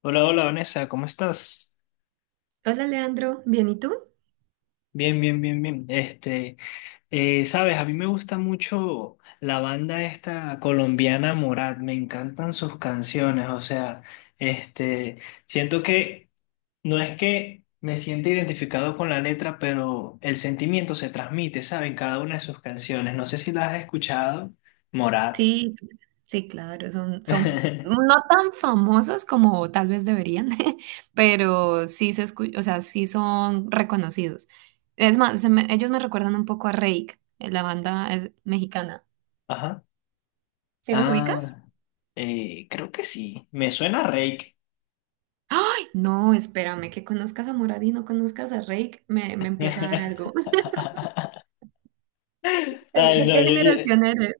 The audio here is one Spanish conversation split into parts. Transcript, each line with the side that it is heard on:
left: Hola, hola Vanessa, ¿cómo estás?
right: Hola Leandro, ¿bien y tú?
left: Bien, bien, bien, bien. Sabes, a mí me gusta mucho la banda esta colombiana Morat, me encantan sus canciones, o sea, este, siento que no es que me sienta identificado con la letra, pero el sentimiento se transmite, ¿sabes? En cada una de sus canciones. No sé si la has escuchado, Morat.
right: Sí, sí, claro, son no tan famosos como tal vez deberían, pero sí se escu- o sea, sí son reconocidos. Es más, ellos me recuerdan un poco a Reik, la banda mexicana.
left: Ajá.
right: ¿Sí los ubicas?
left: Ah, Creo que sí, me suena a Reik.
right: ¡Ay! No, espérame, que conozcas a Morad y no conozcas a Reik, me empieza a dar algo.
left: Ay,
right: ¿De
left: no,
right: qué generación eres?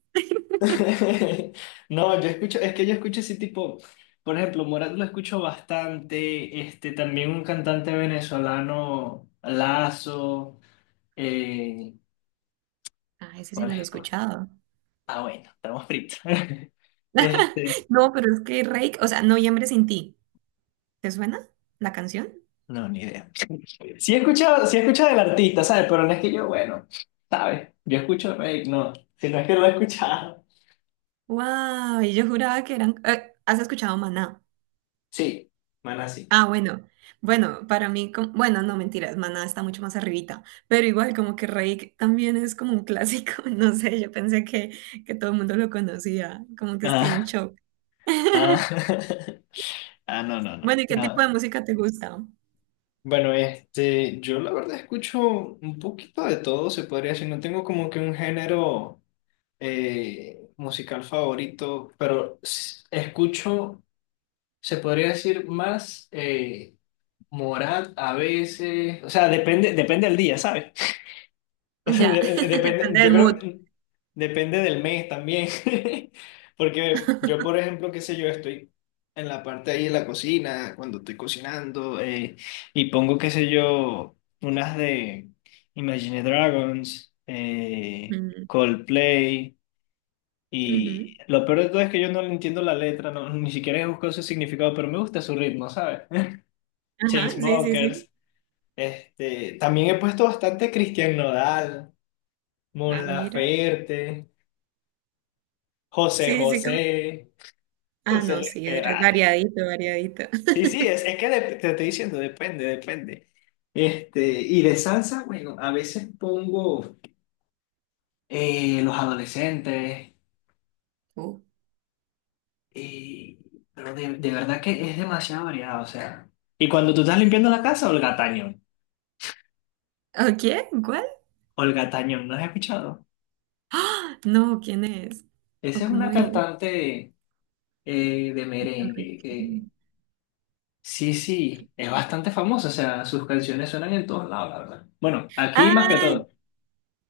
left: no, yo escucho, es que yo escucho ese tipo, por ejemplo, Morat lo escucho bastante, también un cantante venezolano, Lazo, eh,
right: Ah, ese sí
left: ¿cuál
right: no
left: es
right: lo he
left: el otro?
right: escuchado.
left: Ah, bueno, estamos fritos. Este,
right: No, pero es que Reik, o sea, Noviembre sin ti, ¿te suena la canción?
left: no, ni idea. Sí he escuchado del artista, ¿sabes? Pero no es que yo, bueno, ¿sabes? Yo escucho, no, si no es que lo he escuchado.
right: Wow, y yo juraba que eran. ¿Has escuchado Maná?
left: Sí, Maná sí.
right: Ah, bueno. Bueno, para mí, bueno, no mentiras, Maná está mucho más arribita, pero igual como que Reik también es como un clásico, no sé, yo pensé que todo el mundo lo conocía, como que estoy en
left: Ah,
right: shock.
left: ah, ah, no, no, no,
right: Bueno, ¿y qué tipo
left: no.
right: de música te gusta?
left: Bueno, yo la verdad escucho un poquito de todo, se podría decir. No tengo como que un género musical favorito, pero escucho, se podría decir más Morat a veces. O sea, depende, depende del día, ¿sabes?
right: Ya,
left: Depende,
right: depende
left: yo
right: del mood.
left: creo, depende del mes también, porque yo, por ejemplo, qué sé yo, estoy en la parte ahí de la cocina, cuando estoy cocinando, y pongo, qué sé yo, unas de Imagine Dragons,
right: Mm,
left: Coldplay, y
right: ujú.
left: lo peor de todo es que yo no le entiendo la letra, no, ni siquiera he buscado su significado, pero me gusta su ritmo, ¿sabes?
right: Ajá, sí, sí, sí.
left: Chainsmokers, también he puesto bastante Christian Nodal. Mon
right: Ah, mira.
left: Laferte, José
right: Sí, sí, como...
left: José,
right: Ah,
left: José
right: no,
left: Luis
right: sí, es
left: Perales.
right: variadito, variadito.
left: Sí, sí, es, es que dep- te estoy diciendo, depende, depende. Y de salsa, bueno, a veces pongo los adolescentes,
right: Oh.
left: y- pero de verdad que es demasiado variado, o sea. Y cuando tú estás limpiando la casa, Olga Tañón.
right: ¿O qué? ¿What?
left: Olga Tañón, ¿no has escuchado?
right: ¡Ah! No, ¿quién es? ¿O
left: Esa es una
right: cómo es?
left: cantante de merengue.
right: Torrentino.
left: Sí, sí, es bastante famoso, o sea, sus canciones suenan en todos lados, la verdad. Bueno, aquí más que
right: Ah,
left: todo.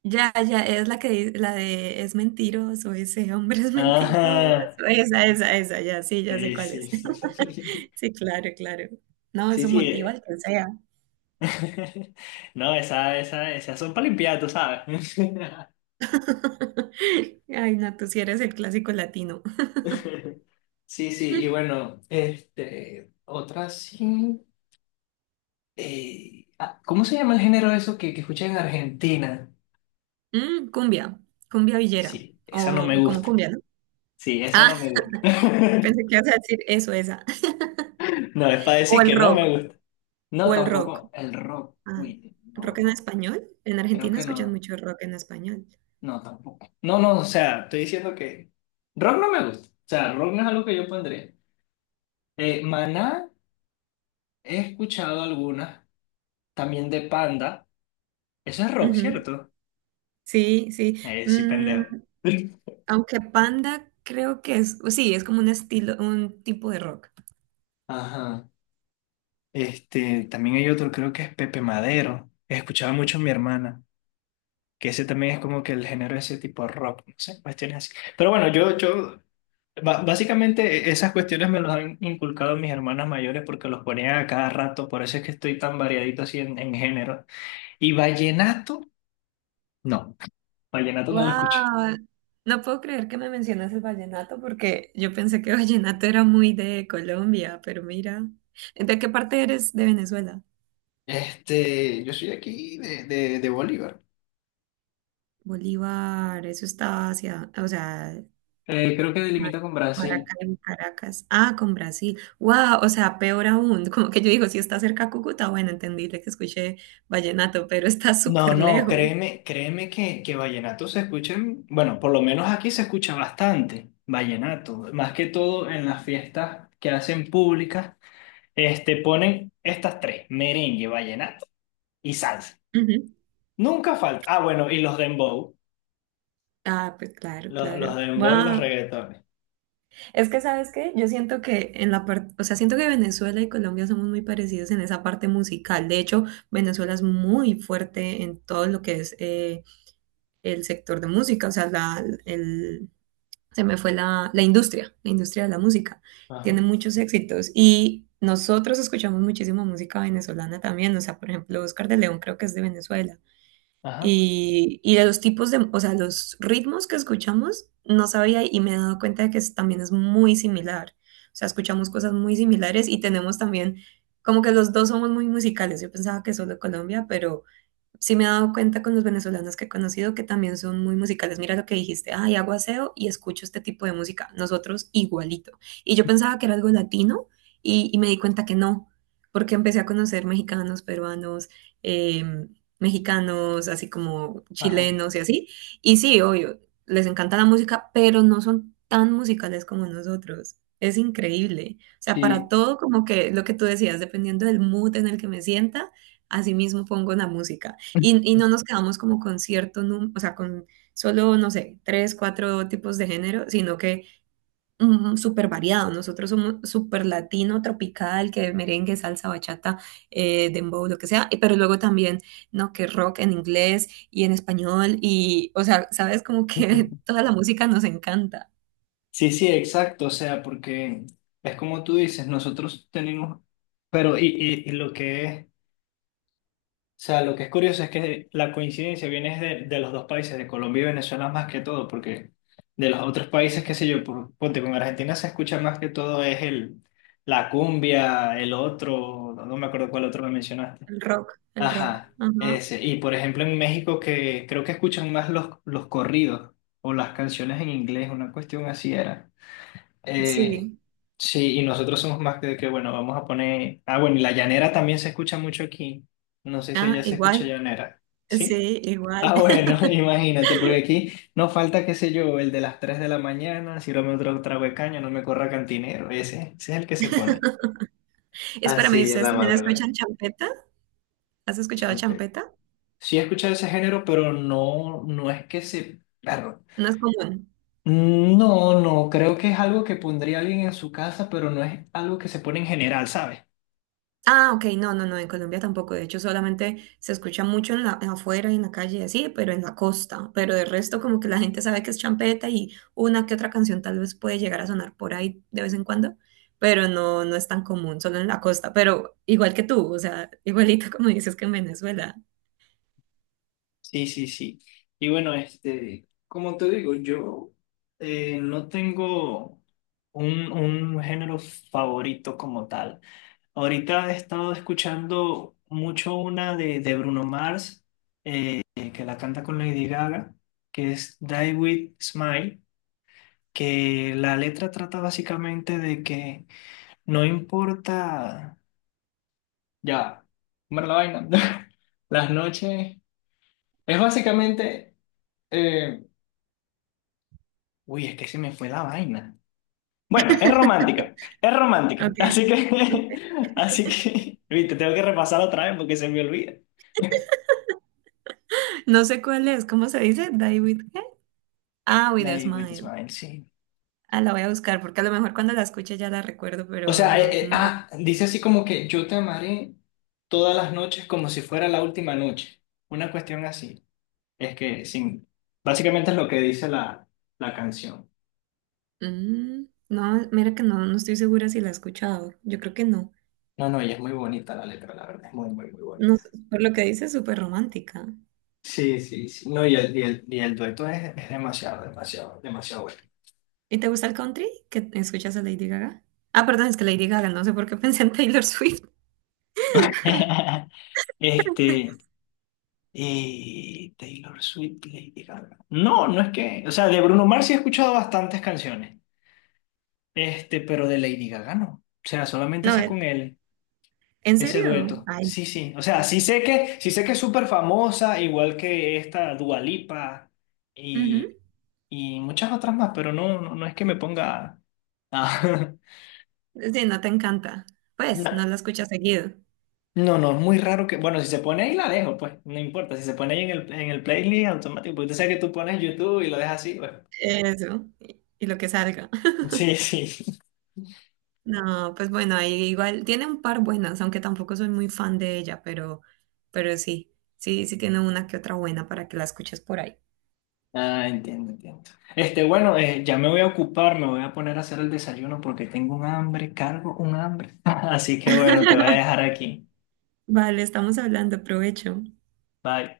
right: ya, ya, es la que di- la de es mentiroso, ese hombre es mentiroso.
left: Ajá,
right: Esa, ya, sí, ya sé cuál
left: sí,
right: es.
left: sí.
right: Sí, claro, claro. No,
left: Sí,
right: eso
left: sí.
right: motiva al que sea.
left: No, esa, esas son para limpiar, tú sabes.
right: Ay, no, tú sí eres el clásico latino.
left: Sí, sí, y bueno, otra sí. ¿Cómo se llama el género eso que escuchan en Argentina?
right: Mm, cumbia, cumbia villera,
left: Sí, esa no me
right: o como
left: gusta.
right: cumbia, ¿no?
left: Sí, esa
right: Ah,
left: no me gusta.
right: pensé que ibas a decir eso, esa.
left: No, es para
right: O
left: decir
right: el
left: que no
right: rock,
left: me gusta. No,
right: o el rock.
left: tampoco el rock.
right: Ah,
left: Uy, no,
right: rock en
left: no.
right: español. En
left: Creo
right: Argentina
left: que
right: escuchan
left: no.
right: mucho rock en español.
left: No, tampoco. No, no, o sea, estoy diciendo que rock no me gusta. O sea, rock no es algo que yo pondría. Maná, he escuchado algunas. También de Panda. Eso es rock,
right: Ujú,
left: ¿cierto?
right: sí, sí.
left: Sí, pendejo.
right: Mm, aunque Panda creo que es, sí, es como un estilo, un tipo de rock.
left: Ajá. También hay otro, creo que es Pepe Madero. Escuchaba mucho a mi hermana. Que ese también es como que el género de ese tipo de rock, no sé, cuestiones así. Pero bueno, básicamente esas cuestiones me las han inculcado mis hermanas mayores porque los ponían a cada rato, por eso es que estoy tan variadito así en género. Y no, vallenato no lo escucho.
right: Wow, no puedo creer que me mencionas el vallenato porque yo pensé que vallenato era muy de Colombia, pero mira, ¿de qué parte eres de Venezuela?
left: Yo soy de aquí, de Bolívar.
right: Bolívar, eso está hacia, o sea,
left: Creo que
right: Ma-
left: delimita con Brasil.
right: Maracaibo, Caracas. Ah, con Brasil. Wow, o sea, peor aún. Como que yo digo, si está cerca a Cúcuta, bueno, entendible que escuché vallenato, pero está
left: No,
right: súper
left: no,
right: lejos.
left: créeme, créeme que vallenato se escucha, bueno, por lo menos aquí se escucha bastante vallenato, más que todo en las fiestas que hacen públicas, ponen estas tres, merengue, vallenato y salsa.
right: Ujú.
left: Nunca falta. Ah, bueno, y los dembow,
right: Ah, pues claro,
left: los
right: claro.
left: dembow y los
right: Wow.
left: reggaetones.
right: Es que, ¿sabes qué? Yo siento que en la parte, o sea, siento que Venezuela y Colombia somos muy parecidos en esa parte musical. De hecho, Venezuela es muy fuerte en todo lo que es el sector de música, o sea, se me fue la industria de la música. Tiene
left: Ajá,
right: muchos éxitos y nosotros escuchamos muchísima música venezolana también, o sea, por ejemplo, Oscar de León creo que es de Venezuela.
left: ajá,
right: Y de los tipos de, o sea, los ritmos que escuchamos, no sabía y me he dado cuenta de que también es muy similar. O sea, escuchamos cosas muy similares y tenemos también, como que los dos somos muy musicales. Yo pensaba que solo Colombia, pero sí me he dado cuenta con los venezolanos que he conocido que también son muy musicales. Mira lo que dijiste, ay, hago aseo y escucho este tipo de música. Nosotros igualito. Y yo pensaba que era algo latino y me di cuenta que no, porque empecé a conocer mexicanos, peruanos, eh, mexicanos, así como
left: ajá.
right: chilenos y así. Y sí, obvio, les encanta la música, pero no son tan musicales como nosotros. Es increíble. O sea, para
left: Sí.
right: todo, como que lo que tú decías, dependiendo del mood en el que me sienta, así mismo pongo la música. Y no nos quedamos como con cierto número, o sea, con solo, no sé, tres, cuatro tipos de género, sino que súper variado. Nosotros somos súper latino, tropical, que merengue, salsa, bachata, dembow, lo que sea, pero luego también, ¿no? Que rock en inglés y en español, y, o sea, sabes, como que toda la música nos encanta.
left: Sí, sí, exacto, o sea, porque es como tú dices, nosotros tenemos, pero y lo que es sea, lo que es curioso es que la coincidencia viene es de los dos países, de Colombia y Venezuela más que todo, porque de los otros países, qué sé yo, ponte con Argentina se escucha más que todo es la cumbia, el otro, no me acuerdo cuál otro me mencionaste.
right: El rock, el rock.
left: Ajá,
right: Ajá.
left: ese. Y por ejemplo en México que creo que escuchan más los corridos o las canciones en inglés, una cuestión así era. Eh,
right: Sí.
left: sí, y nosotros somos más de que, bueno, vamos a poner... Ah, bueno, y la llanera también se escucha mucho aquí. No sé si
right: Ah,
left: allá se escucha
right: igual.
left: llanera. ¿Sí?
right: Sí, igual.
left: Ah, bueno, imagínate, porque aquí no falta, qué sé yo, el de las 3 de la mañana, sírvame otro trago de caña, no me corra cantinero. Ese es el que se pone.
right: Espérame, ¿y
left: Así en
right: ¿ustedes
left: la
right: también
left: madrugada.
right: escuchan champeta? ¿Has escuchado
left: Champeta.
right: champeta?
left: Sí he escuchado ese género, pero no, no es que se... perro
right: No es común.
left: no, no, creo que es algo que pondría alguien en su casa, pero no es algo que se pone en general, ¿sabes?
right: Ah, ok, no, no, no, en Colombia tampoco. De hecho, solamente se escucha mucho en la, afuera, y en la calle, así, pero en la costa. Pero de resto, como que la gente sabe que es champeta y una que otra canción tal vez puede llegar a sonar por ahí de vez en cuando, pero no, no es tan común, solo en la costa. Pero igual que tú, o sea, igualito como dices que en Venezuela.
left: Sí, sí, sí. Y bueno, como te digo, yo no tengo un género favorito como tal. Ahorita he estado escuchando mucho una de Bruno Mars, que la canta con Lady Gaga, que es Die With Smile, que la letra trata básicamente de que no importa ya, comer la vaina, las noches, es básicamente... eh, uy, es que se me fue la vaina. Bueno, es romántica, es romántica.
right: Ok.
left: Así
right: Ok.
left: que, así que, viste, tengo que repasarla otra vez porque se me olvida.
right: No sé cuál es, ¿cómo se dice? Die with ¿qué? Ah, with
left: La
right: a
left: de Wait a
right: smile.
left: Smile, sí.
right: Ah, la voy a buscar porque a lo mejor cuando la escuche ya la recuerdo,
left: O
right: pero
left: sea,
right: no,
left: dice así como que yo te amaré todas las noches como si fuera la última noche. Una cuestión así. Es que, sin, básicamente es lo que dice la canción.
right: mm, no, mira que no, no estoy segura si la he escuchado. Yo creo que no.
left: No, no, y es muy bonita la letra, la verdad, es muy, muy, muy
right: No, sé,
left: bonita.
right: por lo que dices, súper romántica.
left: Sí, sí, sí. No, y el dueto es demasiado, demasiado, demasiado bueno.
right: ¿Y te gusta el country? ¿Que escuchas a Lady Gaga? Ah, perdón, es que Lady Gaga, no sé por qué pensé en Taylor Swift.
left: Este, y Taylor Swift, Lady Gaga. No, no es que, o sea, de Bruno Mars sí he escuchado bastantes canciones, pero de Lady Gaga no. O sea, solamente
right: No,
left: esa con él,
right: ¿en
left: ese
right: serio?
left: dueto.
right: Ay.
left: Sí, sí. O sea, sí sé que es súper famosa, igual que esta Dua Lipa
right: Ujú.
left: y, y muchas otras más, pero no, no, no es que me ponga a,
right: Sí, no te encanta. Pues,
left: No.
right: no la escuchas seguido.
left: No, no, es muy raro que. Bueno, si se pone ahí, la dejo, pues. No importa. Si se pone ahí en el playlist automático, porque tú sabes que tú pones YouTube y lo dejas así, pues.
right: Eso, y lo que salga.
left: Sí, sí.
right: No, pues bueno, ahí igual tiene un par buenas, aunque tampoco soy muy fan de ella, pero sí, sí, sí tiene una que otra buena para que la escuches por ahí.
left: Ah, entiendo, entiendo. Bueno, ya me voy a ocupar, me voy a poner a hacer el desayuno porque tengo un hambre, cargo un hambre. Así que bueno, te voy a dejar aquí.
right: Vale, estamos hablando, provecho.
left: Bye.